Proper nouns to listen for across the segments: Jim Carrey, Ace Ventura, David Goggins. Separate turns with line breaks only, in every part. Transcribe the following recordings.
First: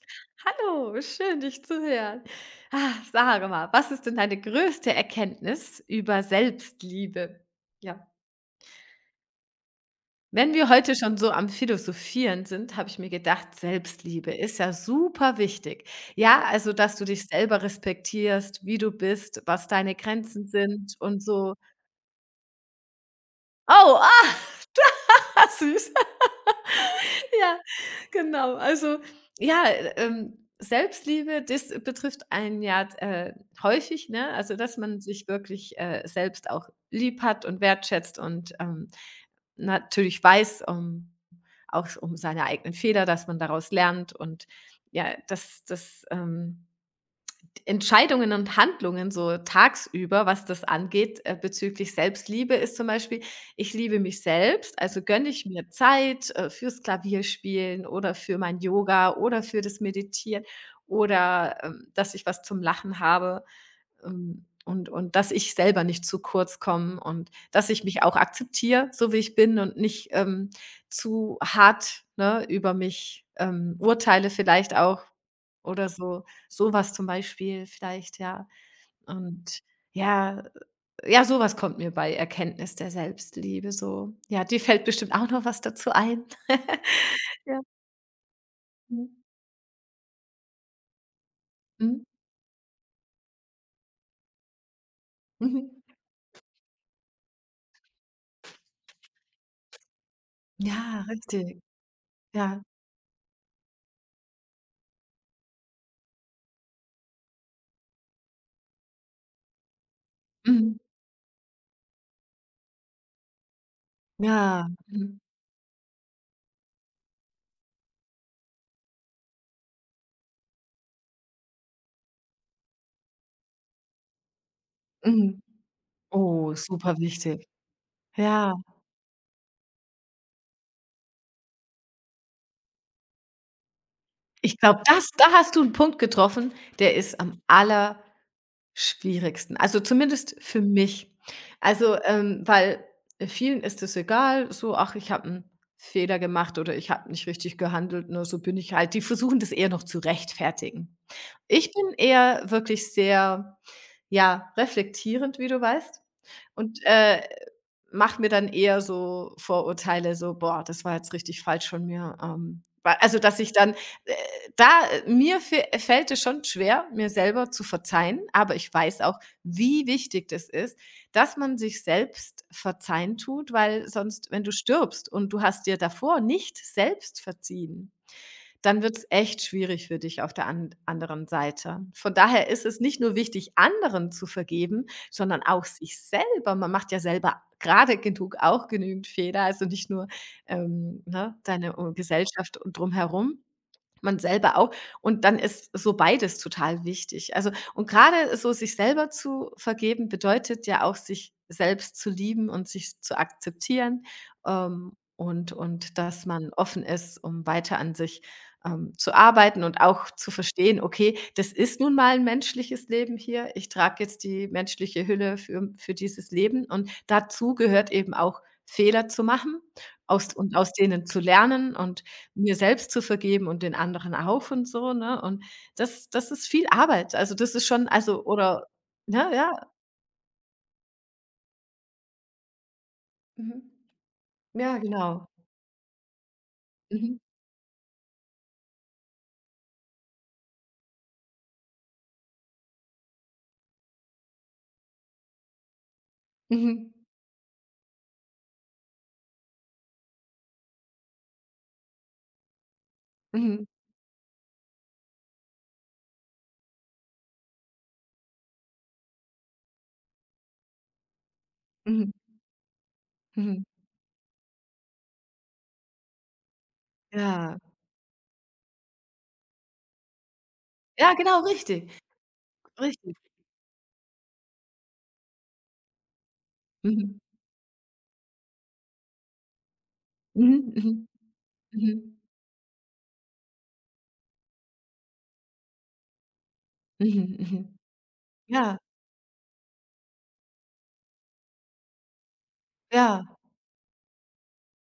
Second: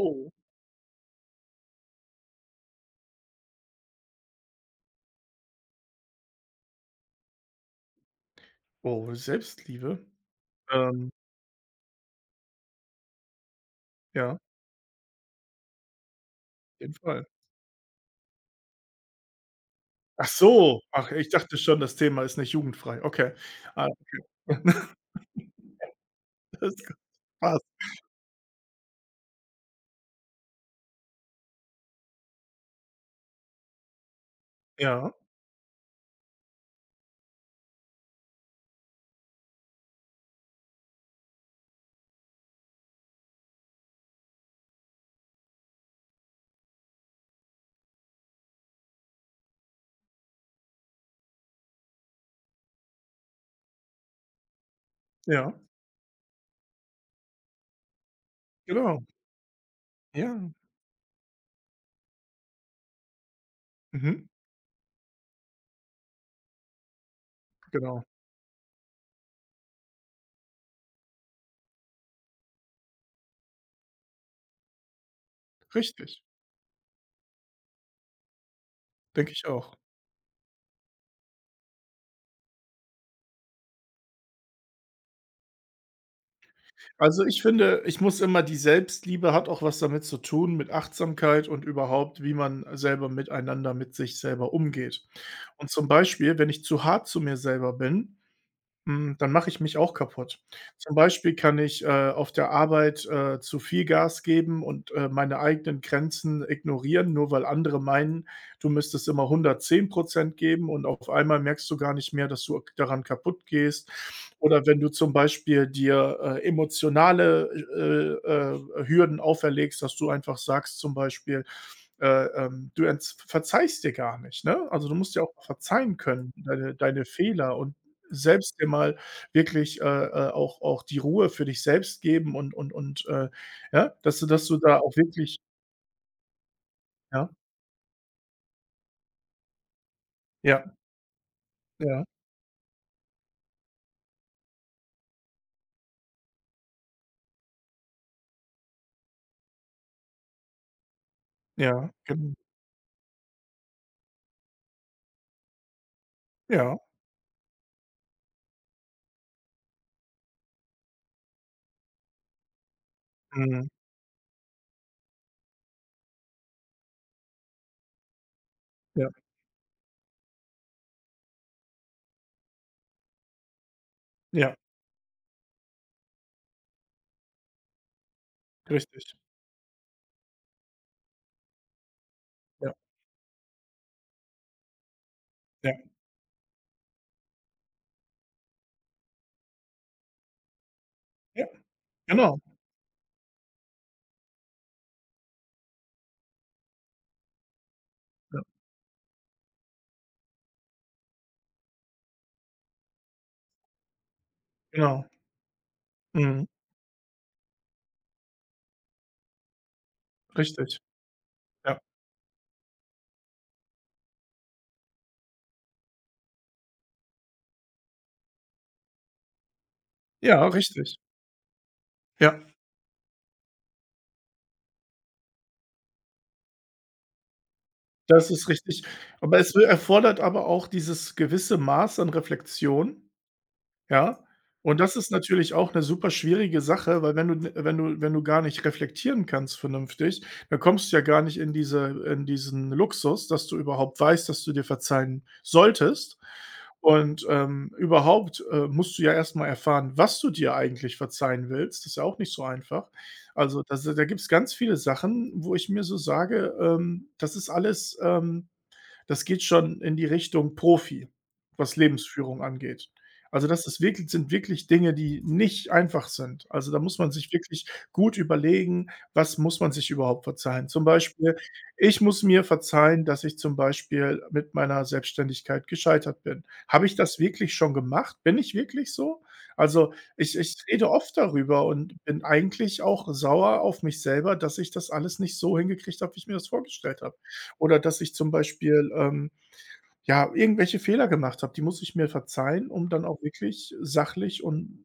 Oh.
Hallo, schön dich zu hören. Ah, sage mal, was ist denn deine größte Erkenntnis über Selbstliebe? Ja.
Oh, Selbstliebe?
Wenn wir heute
Ähm,
schon so am Philosophieren sind, habe ich mir gedacht, Selbstliebe
ja, auf
ist ja super wichtig. Ja, also,
jeden
dass du dich
Fall.
selber respektierst, wie du bist, was deine
Ach
Grenzen
so,
sind
ach,
und
ich
so.
dachte schon, das Thema ist nicht jugendfrei. Okay. Ah,
Oh, ah, süß.
das
Ja,
passt.
genau. Also, ja, Selbstliebe, das betrifft einen ja, häufig, ne? Also, dass man
Ja,
sich wirklich, selbst auch lieb hat und wertschätzt und, natürlich weiß, um auch um seine eigenen Fehler, dass man daraus lernt und ja, dass das Entscheidungen und Handlungen so tagsüber, was das angeht, bezüglich Selbstliebe ist zum Beispiel, ich liebe mich selbst, also gönne ich
ja,
mir Zeit, fürs Klavierspielen oder für mein
genau.
Yoga oder für das
Ja,
Meditieren oder, dass ich was zum Lachen habe,
mhm,
und dass ich selber nicht zu kurz komme und dass ich mich
genau.
auch akzeptiere, so wie ich bin und nicht, zu hart, ne, über mich, urteile vielleicht auch, oder
Richtig,
so sowas zum Beispiel vielleicht, ja.
denke ich
Und
auch.
ja, ja, sowas kommt mir bei Erkenntnis der Selbstliebe so. Ja, dir fällt bestimmt auch noch was dazu ein.
Also, ich
Ja.
finde, ich muss immer die
Mhm.
Selbstliebe hat auch was damit zu tun, mit Achtsamkeit und
Mhm.
überhaupt, wie man selber mit sich selber umgeht.
Mhm.
Und zum Beispiel, wenn ich zu hart zu mir selber bin, hm, dann mache ich mich auch kaputt. Zum
Ja,
Beispiel kann
richtig.
ich, auf der
Ja.
Arbeit, zu viel Gas geben und, meine eigenen Grenzen ignorieren, nur weil andere meinen, du müsstest immer 110% geben
Mhm.
und auf einmal merkst du gar nicht mehr, dass du daran kaputt gehst. Oder
Ja.
wenn du zum
Mhm.
Beispiel dir, emotionale, äh, Hürden auferlegst, dass du einfach sagst zum Beispiel, du ents verzeihst dir gar nicht, ne? Also, du musst ja auch
Mhm.
verzeihen können,
Oh,
deine
super
deine
wichtig.
Fehler und
Ja.
selbst dir mal wirklich, auch die Ruhe für dich selbst geben und ja, dass
Ich
du da
glaube,
auch
das da
wirklich
hast du einen Punkt getroffen, der ist
ja,
am aller Schwierigsten. Also, zumindest für
ja,
mich. Also,
ja,
weil vielen ist es egal, so: „Ach, ich habe 'n Fehler gemacht oder ich habe nicht richtig gehandelt, nur so bin ich halt.“ Die versuchen das eher noch zu rechtfertigen. Ich
ja,
bin
gen
eher wirklich sehr ja, reflektierend, wie du weißt,
ja,
und, mache mir dann eher so Vorurteile, so: „Boah, das war jetzt richtig falsch von mir.“ wa Also, dass ich
mhm,
dann, äh da mir fe fällt es schon schwer, mir selber zu verzeihen, aber ich weiß
ja,
auch, wie wichtig das ist, dass man sich selbst verzeihen tut, weil sonst wenn du
ja,
stirbst und du hast dir davor nicht selbst verziehen dann wird es
richtig.
echt schwierig für dich auf der an anderen Seite. Von daher ist
Ja,
es nicht nur wichtig, anderen zu vergeben, sondern auch
ja,
sich selber. Man macht ja selber gerade genug auch genügend Fehler, also nicht nur, ne,
ja,
deine,
genau,
Gesellschaft und drumherum. Man selber auch. Und dann ist so beides total wichtig. Also und gerade
ja,
so sich selber zu vergeben, bedeutet ja auch, sich selbst zu lieben und sich zu akzeptieren,
genau,
und dass
mhm,
man offen ist, um weiter an sich, zu arbeiten und auch zu
richtig.
verstehen: „Okay, das
Ja,
ist nun mal ein menschliches Leben hier. Ich trage jetzt die menschliche Hülle für dieses Leben.“ Und dazu gehört eben auch, Fehler zu machen,
ja,
aus
richtig.
denen zu lernen und
Ja,
mir selbst zu vergeben und den anderen auch und so, ne? Und das ist viel Arbeit. Also, das ist schon also,
das ist
oder
richtig.
ne,
Aber
ja.
es erfordert aber auch dieses gewisse Maß an Reflexion.
Mhm.
Ja,
Ja,
und das
genau.
ist
Genau.
natürlich auch 'ne super schwierige Sache, weil
Mhm.
wenn du gar nicht reflektieren kannst vernünftig, dann kommst du ja gar nicht in diesen Luxus, dass du überhaupt weißt, dass du dir verzeihen solltest.
Mhm.
Und, überhaupt, musst du ja erst mal erfahren, was du dir eigentlich verzeihen willst. Das ist ja auch nicht so einfach. Also,
Mhm.
das da gibt's ganz viele Sachen, wo ich mir so sage, das ist alles, das geht schon in die Richtung Profi, was
Mhm.
Lebensführung angeht. Also,
Mhm.
das ist wirklich sind wirklich Dinge, die nicht einfach sind. Also, da muss man sich
Ja.
wirklich gut überlegen, was muss man sich überhaupt verzeihen? Zum
Ja,
Beispiel,
genau, richtig.
ich muss mir verzeihen,
Richtig.
dass ich zum Beispiel mit meiner Selbstständigkeit gescheitert bin. Habe ich
Mhm.
das wirklich schon gemacht? Bin ich wirklich so? Also,
Mhm.
ich rede
Mhm.
oft darüber und
Mhm.
bin eigentlich auch sauer auf mich selber, dass ich das alles nicht so hingekriegt habe, wie ich mir das vorgestellt habe.
Mhm. Mhm.
Oder dass ich zum
Ja,
Beispiel, ja, irgendwelche Fehler gemacht habe, die muss ich mir verzeihen, um dann auch
ja.
wirklich sachlich und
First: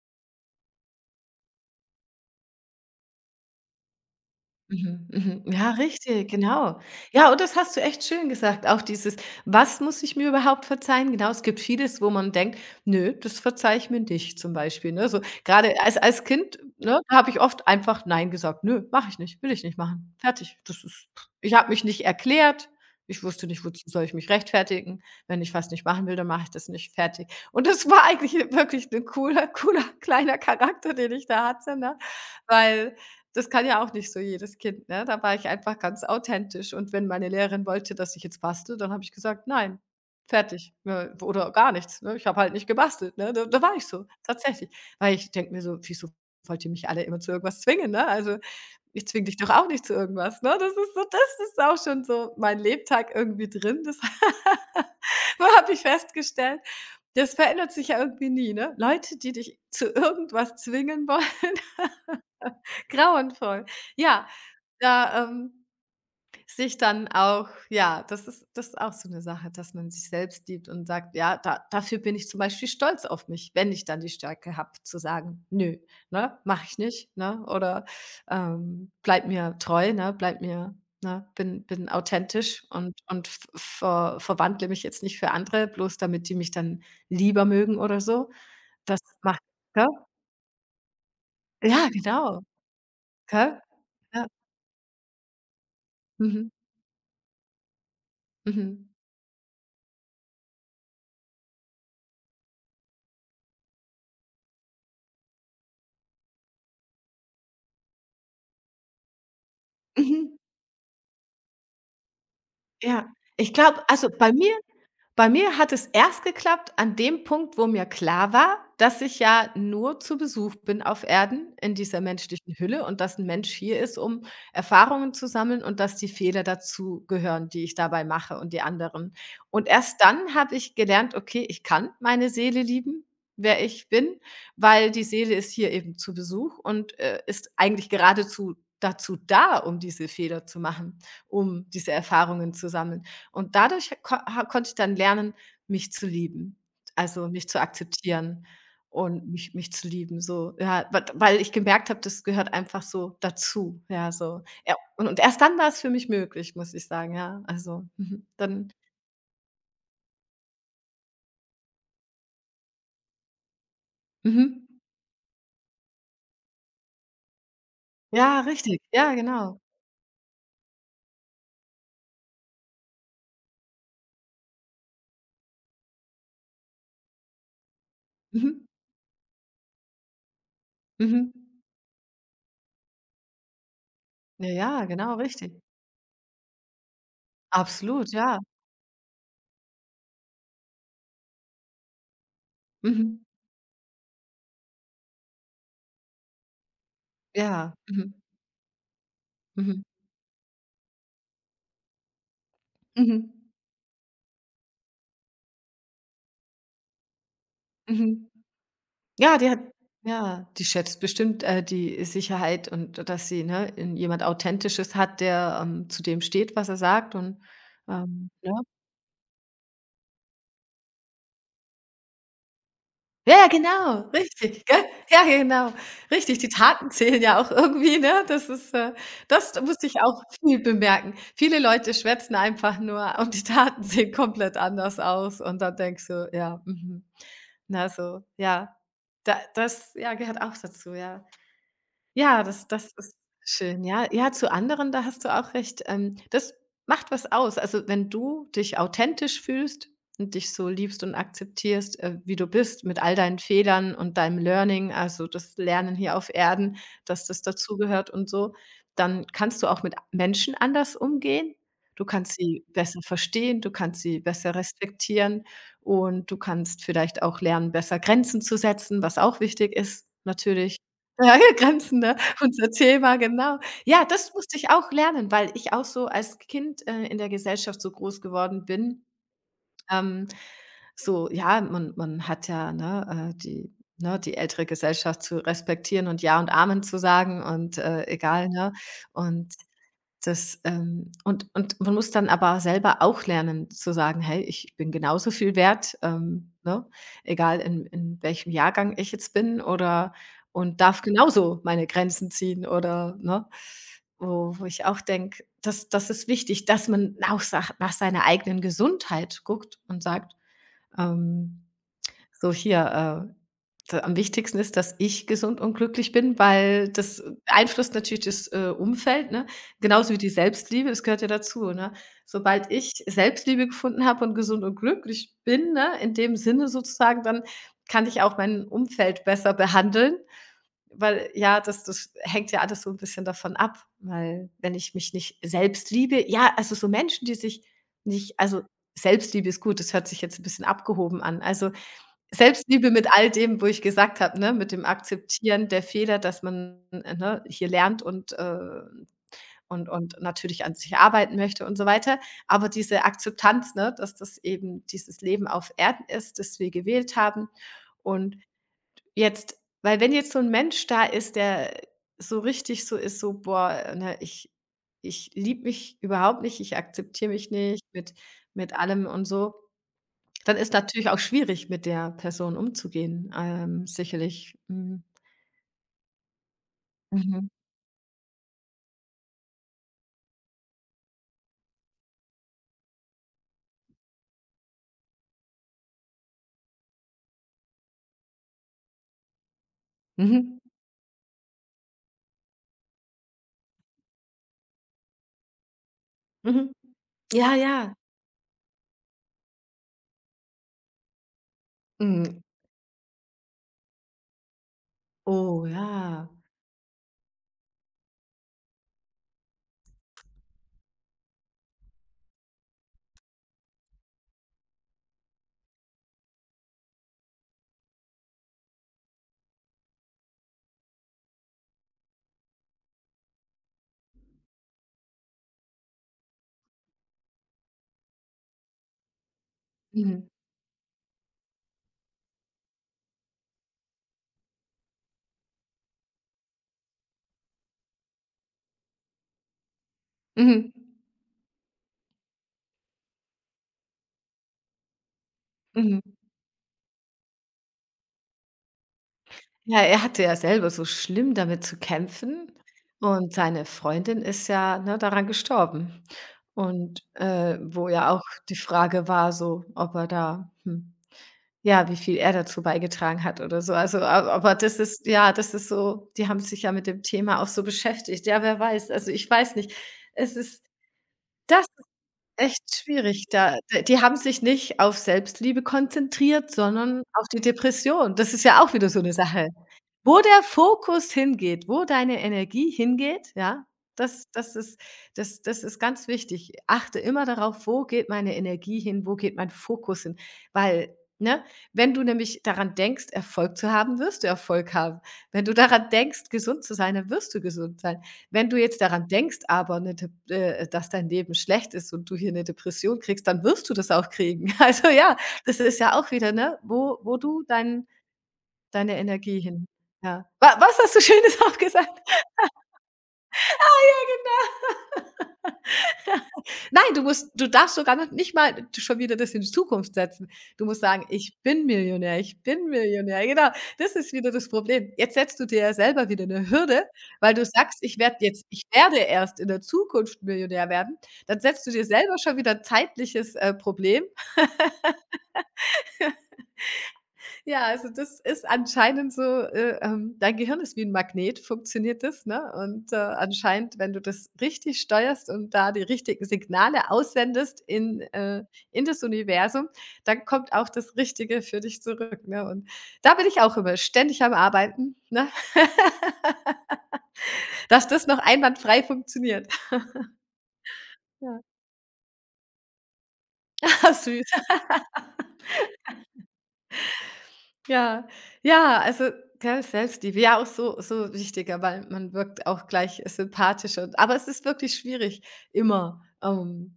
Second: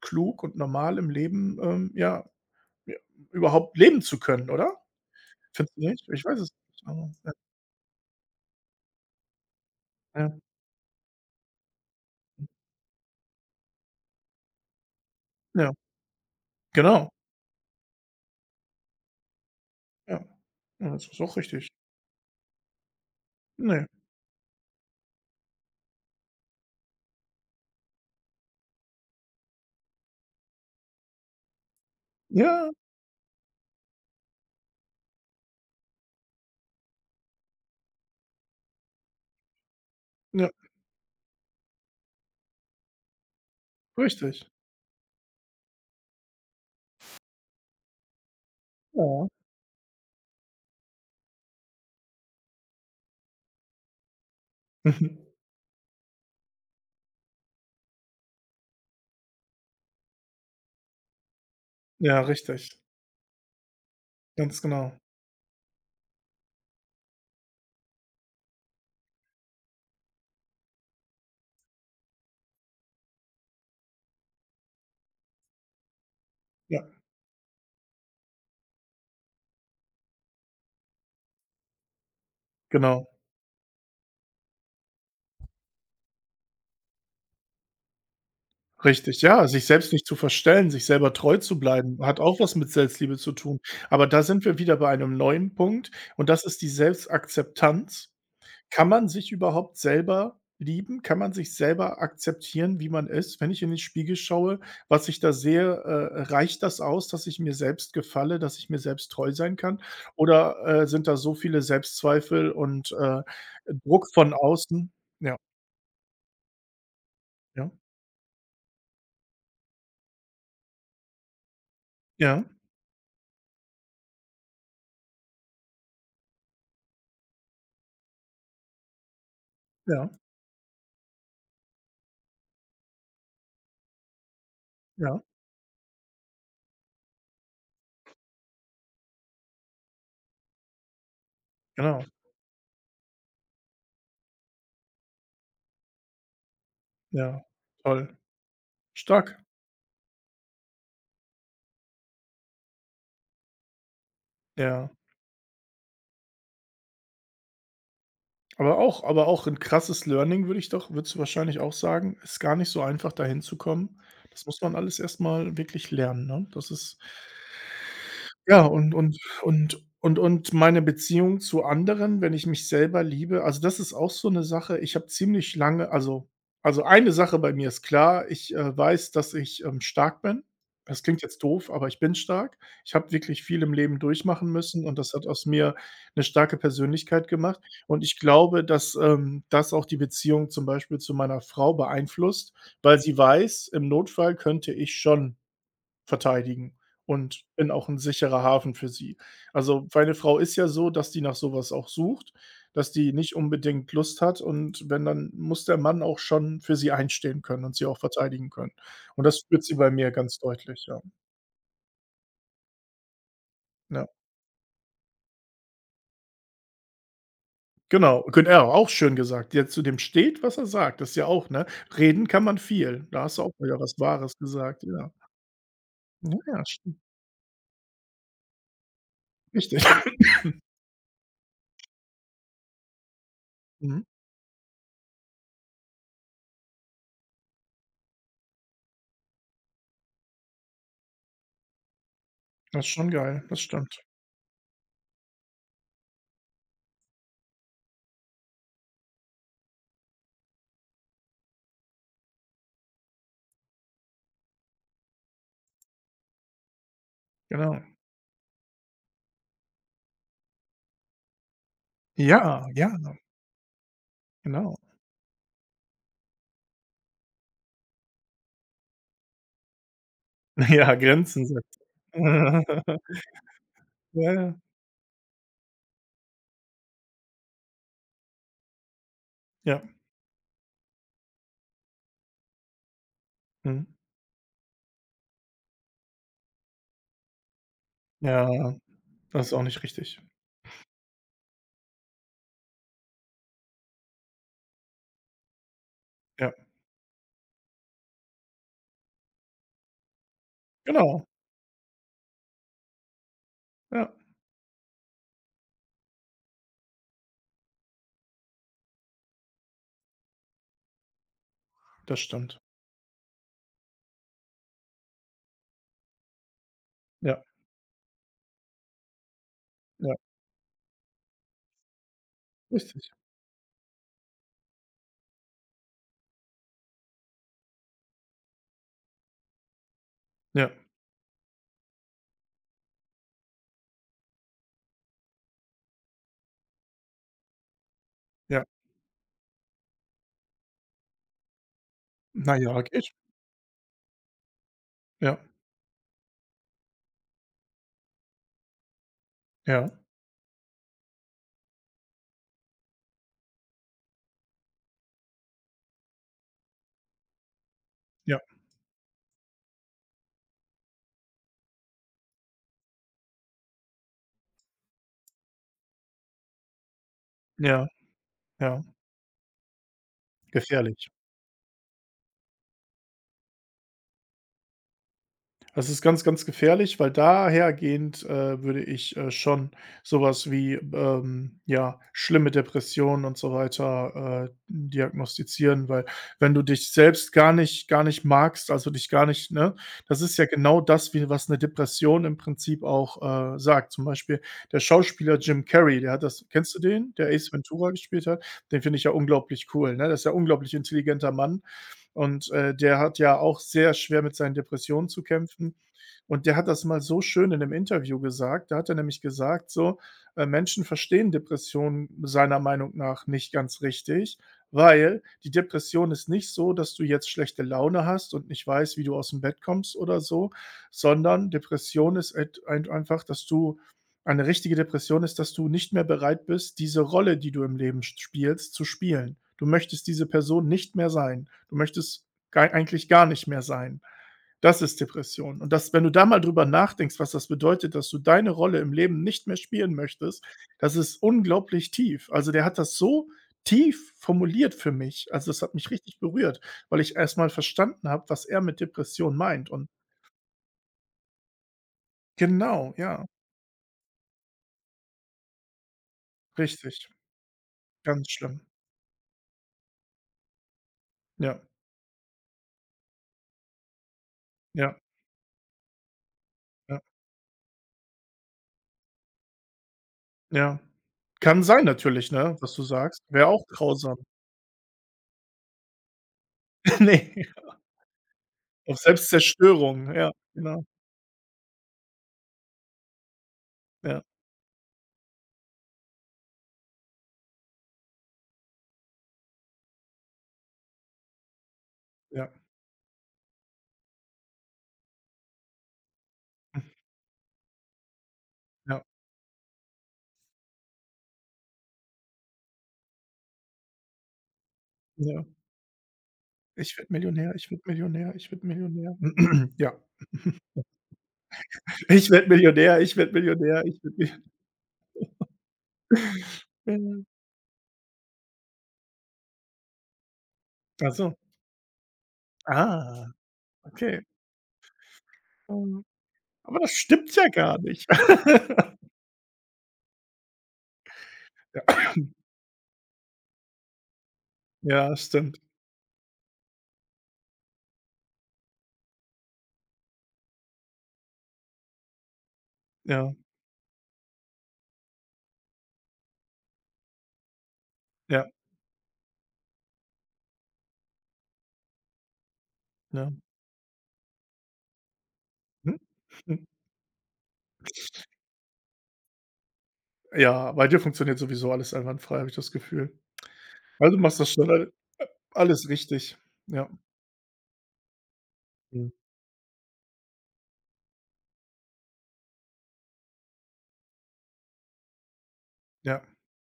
klug und normal im Leben, ja, überhaupt leben zu können, oder?
Mhm, mhm. Ja,
Findest du nicht? Ich
richtig,
weiß es
genau.
nicht, aber
Ja,
ja,
und das hast du echt schön gesagt. Auch dieses: „Was muss ich mir
ja,
überhaupt verzeihen?“ Genau, es gibt vieles, wo man denkt: „Nö, das verzeihe ich mir nicht“, zum Beispiel, ne? So
ja,
grade als Kind, ne,
genau,
da habe ich oft einfach „Nein“ gesagt: „Nö, mache ich nicht, will ich nicht machen.
ja.
Fertig.“ Das
Ja, das
ist
ist auch
Ich habe
richtig.
mich nicht erklärt. Ich wusste nicht, wozu
Ne.
soll ich mich rechtfertigen? Wenn ich was nicht machen will, dann mache ich das nicht, fertig. Und das war eigentlich wirklich ein cooler kleiner Charakter, den ich da hatte, ne?
Ja,
Weil das kann ja auch nicht so jedes Kind, ne? Da war ich einfach ganz authentisch und wenn meine Lehrerin wollte, dass ich jetzt bastel, dann habe ich gesagt: „Nein,
ja,
fertig.“ Ne, oder gar nichts, ne? Ich habe halt nicht gebastelt, ne? Da war ich so,
richtig.
tatsächlich. Weil ich denke mir so: „Wieso wollt ihr mich alle immer zu irgendwas zwingen“, ne? Also, ich zwinge
Ja.
dich doch auch nicht zu irgendwas, ne? Das ist auch schon so mein Lebtag irgendwie drin. Das habe ich festgestellt. Das verändert sich ja irgendwie nie, ne? Leute, die dich zu irgendwas zwingen wollen,
Ja, richtig.
grauenvoll. Ja,
Ganz genau.
da, sich dann auch ja, das ist auch so eine Sache, dass man sich selbst liebt und sagt: „Ja, da dafür bin ich zum Beispiel stolz auf mich“, wenn ich dann die Stärke habe zu sagen: „Nö, ne, mache ich
Ja,
nicht“, ne? Oder, „Bleib mir treu, ne? Bleib mir Ne, bin authentisch
genau.
und v ver verwandle mich jetzt nicht für andere, bloß damit die mich dann lieber mögen oder so.“ Das
Richtig,
macht
ja, sich
gell?
selbst nicht zu verstellen, sich selber treu zu
Ja,
bleiben, hat auch
genau,
was mit Selbstliebe zu
gell?
tun. Aber da
Ja.
sind wir wieder bei einem neuen Punkt und das
Mhm.
ist die Selbstakzeptanz.
Mhm.
Kann man sich überhaupt selber lieben? Kann man sich selber akzeptieren, wie man ist? Wenn ich in den Spiegel schaue, was ich da sehe, reicht das aus, dass ich mir selbst gefalle, dass ich mir selbst treu sein kann?
Mhm.
Oder, sind da so viele Selbstzweifel und,
Ja,
äh,
ich glaube also,
Druck von außen?
bei
Ja,
mir hat es erst geklappt an dem Punkt, wo
ja,
mir klar war, dass ich ja nur zu Besuch bin auf Erden in dieser
ja,
menschlichen Hülle und dass ein Mensch hier ist, um Erfahrungen zu sammeln und dass die Fehler dazu gehören, die ich dabei mache und die anderen. Und erst
ja,
dann habe ich gelernt: „Okay, ich kann meine Seele lieben, wer ich bin, weil die
ja,
Seele ist hier eben zu Besuch und, ist eigentlich geradezu dazu da, um diese Fehler zu machen, um diese
genau.
Erfahrungen zu sammeln.“ Und dadurch ko ha konnte ich dann lernen, mich zu lieben, also
Ja,
mich zu
toll.
akzeptieren und
Stark.
mich zu lieben, so, ja, wa weil ich gemerkt habe, das gehört einfach so dazu, ja, so. Ja,
Ja.
und erst dann war es für mich möglich, muss ich sagen, ja, also, mhm, dann
Aber auch ein krasses Learning, würde ich doch würdest du wahrscheinlich auch sagen, ist gar nicht so einfach, da hinzukommen. Das muss
mhm.
man alles erst mal wirklich lernen, ne? Das ist
Ja,
ja,
richtig. Ja, genau.
und meine Beziehung zu anderen, wenn ich mich selber liebe, also, das ist auch so eine Sache. Ich habe ziemlich lange also, eine Sache bei mir ist klar, ich,
Mhm.
weiß, dass ich, stark bin. Das klingt
Mhm.
jetzt doof, aber ich bin stark. Ich habe wirklich viel im Leben
Ja,
durchmachen
ja,
müssen und das
genau,
hat aus
richtig.
mir eine starke Persönlichkeit gemacht. Und
Absolut,
ich
ja.
glaube, dass, das auch die Beziehung zum Beispiel zu meiner Frau beeinflusst, weil sie
Mhm.
weiß, im Notfall könnte ich schon verteidigen und bin
Ja.
auch 'n
Mhm.
sicherer Hafen für sie.
Mhm.
Also, meine Frau ist ja so, dass die nach so was auch sucht, dass die
Mhm.
nicht unbedingt Lust hat und wenn, dann muss der Mann auch schon für sie einstehen können und sie
Mhm.
auch
Mhm.
verteidigen können. Und
Ja,
das
die hat
spürt sie bei mir ganz
ja, die
deutlich,
schätzt
ja.
bestimmt, die Sicherheit und dass sie, ne, in
Ja.
jemand Authentisches hat, der, zu dem steht, was er sagt und,
Genau, könn
ne?
ja, auch schön gesagt, der zu dem steht, was er sagt. Das ist ja auch, ne? Reden kann man viel. Da
Ja,
hast du
ja,
auch wieder was
genau,
Wahres
richtig,
gesagt,
gell?
ja.
Ja, genau, richtig.
Ja,
Die
ja,
Taten
stimmt.
zählen ja auch irgendwie, ne? Das
Richtig.
musste ich auch viel bemerken. Viele Leute schwätzen einfach nur und die Taten
Mhm.
sehen komplett anders aus und dann denkst du: „Ja, mhm.“ Na, so, ja. Da das, ja, gehört auch dazu, ja. Ja,
Das ist
das
schon
ist
geil, das
schön,
stimmt.
ja. Ja, zu anderen, da hast du auch recht. Das macht was aus. Also, wenn du dich authentisch fühlst und dich so liebst und akzeptierst, wie du bist, mit all deinen Fehlern und deinem Learning, also das Lernen hier auf Erden, dass das
Genau.
dazugehört und so, dann kannst du auch mit Menschen anders umgehen. Du kannst sie
Ja, ja,
besser verstehen, du kannst sie besser
genau.
respektieren und du kannst vielleicht auch lernen, besser Grenzen zu setzen, was auch wichtig ist natürlich.
Ja,
Ja,
Grenzen
ja,
setzt.
Grenzen, ne? Unser Thema, genau. Ja,
Ja,
das
ja,
musste ich auch lernen, weil ich auch so als Kind, in der Gesellschaft so groß geworden bin.
ja.
Ähm, so, ja, man hat ja, ne, die
Mhm.
ne, die ältere Gesellschaft zu respektieren und Ja und Amen zu sagen und, egal, ne?
Ja, das ist
Und
auch nicht richtig.
und man muss dann aber selber auch lernen zu sagen: „Hey, ich bin genauso viel wert“,
Ja,
ne? Egal in welchem Jahrgang ich jetzt bin oder und darf
genau.
genauso meine Grenzen ziehen oder ne?
Ja,
Wo ich auch denke, das ist wichtig, dass man auch sach nach seiner eigenen Gesundheit guckt und sagt, ähm
das
so
stimmt.
hier, d am wichtigsten ist, dass ich gesund und glücklich bin, weil das
Ja,
beeinflusst natürlich das, Umfeld, ne? Genauso
ja,
wie die Selbstliebe, das gehört ja dazu, ne? Sobald ich
richtig.
Selbstliebe gefunden habe und gesund und glücklich bin, ne, in dem Sinne sozusagen, dann kann ich auch mein Umfeld besser behandeln,
Ja,
weil ja, das hängt ja alles so ein bisschen davon ab, weil wenn ich mich nicht selbst liebe ja, also so Menschen, die sich nicht.
ja.
Selbstliebe ist gut, das hört sich jetzt ein bisschen abgehoben an. Also,
Na ja,
Selbstliebe mit
geht.
all dem, wo ich gesagt habe, ne, mit dem
Ja,
Akzeptieren der Fehler, dass man, ne, hier lernt und,
ja,
und natürlich an sich arbeiten möchte und so weiter. Aber diese Akzeptanz, ne, dass das eben dieses Leben auf Erden ist, das wir gewählt haben. Und
ja,
jetzt weil wenn jetzt so ein Mensch da ist, der so richtig so ist, so: „Boah, ne, ich liebe mich überhaupt nicht, ich akzeptiere mich nicht
ja,
mit
ja.
allem und so.“ Dann ist
Gefährlich.
natürlich auch schwierig, mit der Person umzugehen, sicherlich. Mhm.
Das ist ganz, ganz gefährlich, weil
Mhm.
dahergehend, würde ich, schon sowas wie, ja, schlimme Depressionen und so weiter, diagnostizieren, weil wenn du dich selbst gar nicht magst, also dich gar nicht, ne? Das ist ja
Mhm.
genau das, wie was eine Depression im Prinzip auch, sagt. Zum Beispiel der Schauspieler Jim Carrey, der hat das,
Mhm.
kennst du den, der Ace
Ja,
Ventura
ja.
gespielt hat? Den finde ich ja unglaublich cool, ne? Das ist ja ein unglaublich intelligenter Mann.
Mhm.
Und, der hat ja auch sehr schwer mit seinen Depressionen zu
Oh
kämpfen.
ja.
Und der hat das mal so schön in 'nem Interview gesagt. Da hat er nämlich gesagt so, Menschen verstehen Depressionen seiner Meinung nach nicht ganz richtig, weil die Depression ist nicht so, dass du jetzt schlechte Laune hast und nicht weißt, wie du aus dem Bett kommst oder so, sondern Depression ist et ein einfach, dass du eine richtige Depression ist, dass du nicht mehr bereit bist, diese Rolle, die du im Leben sch spielst, zu spielen. Du möchtest diese
Mhm.
Person nicht mehr sein. Du möchtest gei eigentlich gar nicht mehr sein. Das ist Depression. Und das, wenn du da mal drüber nachdenkst, was das bedeutet, dass du deine Rolle im Leben nicht mehr spielen möchtest,
Mhm.
das ist unglaublich tief. Also, der hat das so tief formuliert für mich. Also, das hat mich
Mhm.
richtig berührt, weil ich erst mal verstanden habe, was er mit Depression meint
Ja,
und
er hatte ja selber so schlimm damit zu kämpfen
genau, ja,
und seine Freundin ist ja, ne, daran gestorben. Und,
richtig,
wo ja auch
ganz
die
schlimm.
Frage war so, ob er da hm.
Ja,
Ja, wie viel er dazu beigetragen hat oder so. Also, a aber
ja,
das ist so die haben sich ja mit
ja.
dem Thema auch so beschäftigt. Ja, wer weiß. Also, ich weiß nicht. Es ist
Ja. Kann
das ist
sein natürlich, ne,
echt
was du sagst.
schwierig.
Wäre
Da
auch
d Die
grausam.
haben sich nicht auf Selbstliebe konzentriert, sondern
Ne,
auf die Depression. Das ist ja auch wieder
auf
so eine Sache.
Selbstzerstörung.
Wo
Ja,
der
genau.
Fokus hingeht, wo deine Energie hingeht, ja,
Ja,
das das ist das ist ganz wichtig. Achte immer darauf, wo geht meine Energie hin, wo geht mein Fokus hin? Weil, ne, wenn du nämlich
ja,
daran denkst, Erfolg zu haben, wirst du Erfolg haben. Wenn du daran denkst, gesund zu
hm,
sein, dann wirst du gesund sein. Wenn du jetzt
ja,
daran denkst, aber 'ne Dep dass dein Leben schlecht ist und du hier eine Depression kriegst, dann wirst du das auch kriegen. Also ja,
ja.
das ist ja auch wieder, ne,
„Ich werde
wo du
Millionär, ich werde
deinen
Millionär, ich werde
Deine
Millionär.“
Energie hin.
Ja.
Ja. Wa Was hast du Schönes auch gesagt?
„Ich werde Millionär, ich werde Millionär, ich werde Millionär.“
Nein, du darfst sogar noch nicht mal d schon wieder das in die Zukunft setzen. Du musst sagen:
Ach so.
„Ich bin Millionär, ich bin Millionär.“
Ah,
Genau, das ist
okay.
wieder das Problem. Jetzt setzt du dir ja
Mhm.
selber wieder 'ne
Aber
Hürde,
das
weil
stimmt
du
ja
sagst:
gar nicht.
Ich werde erst in der Zukunft Millionär werden.“ Dann setzt du
Ja.
dir selber schon wieder zeitliches, Problem,
Ja, stimmt.
ja, also das ist anscheinend so, dein Gehirn ist wie ein Magnet, funktioniert das, ne? Und,
Ja,
anscheinend, wenn du das richtig steuerst und da die richtigen Signale aussendest
ja,
in das Universum, dann kommt auch das Richtige für dich zurück, ne? Und da bin
ja.
ich auch immer ständig am Arbeiten, ne?
Mhm. Hm.
Dass das noch einwandfrei funktioniert.
Ja, bei dir funktioniert
Ja,
sowieso alles einwandfrei, habe ich das Gefühl. Weil du
süß.
machst das schon al Alles richtig. Ja.
Ja, ja, also,
Mhm.
gell, Selbstliebe, ja, auch so wichtiger, weil man wirkt auch gleich sympathischer. Aber es ist wirklich schwierig, immer,
Ja,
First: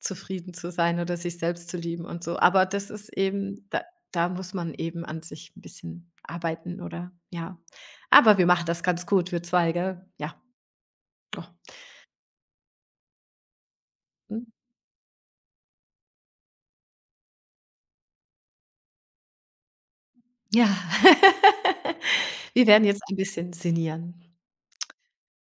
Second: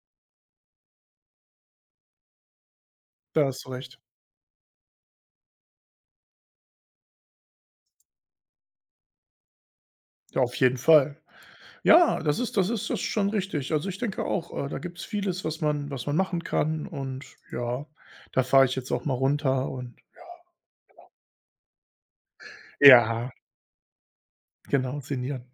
zufrieden zu sein oder sich selbst zu lieben und so. Aber das ist
da hast
eben
du recht.
da muss man eben an sich ein bisschen arbeiten oder ja. Aber wir machen das ganz gut, wir 2. Gell? Ja,
Ja, auf jeden Fall.
doch.
Ja, das ist schon richtig. Also, ich denke
Mhm.
auch, da gibt's vieles, was man machen kann und ja, da fahre ich jetzt auch mal runter und
Ja. Wir werden jetzt ein
ja,
bisschen sinnieren.
genau, sinnieren.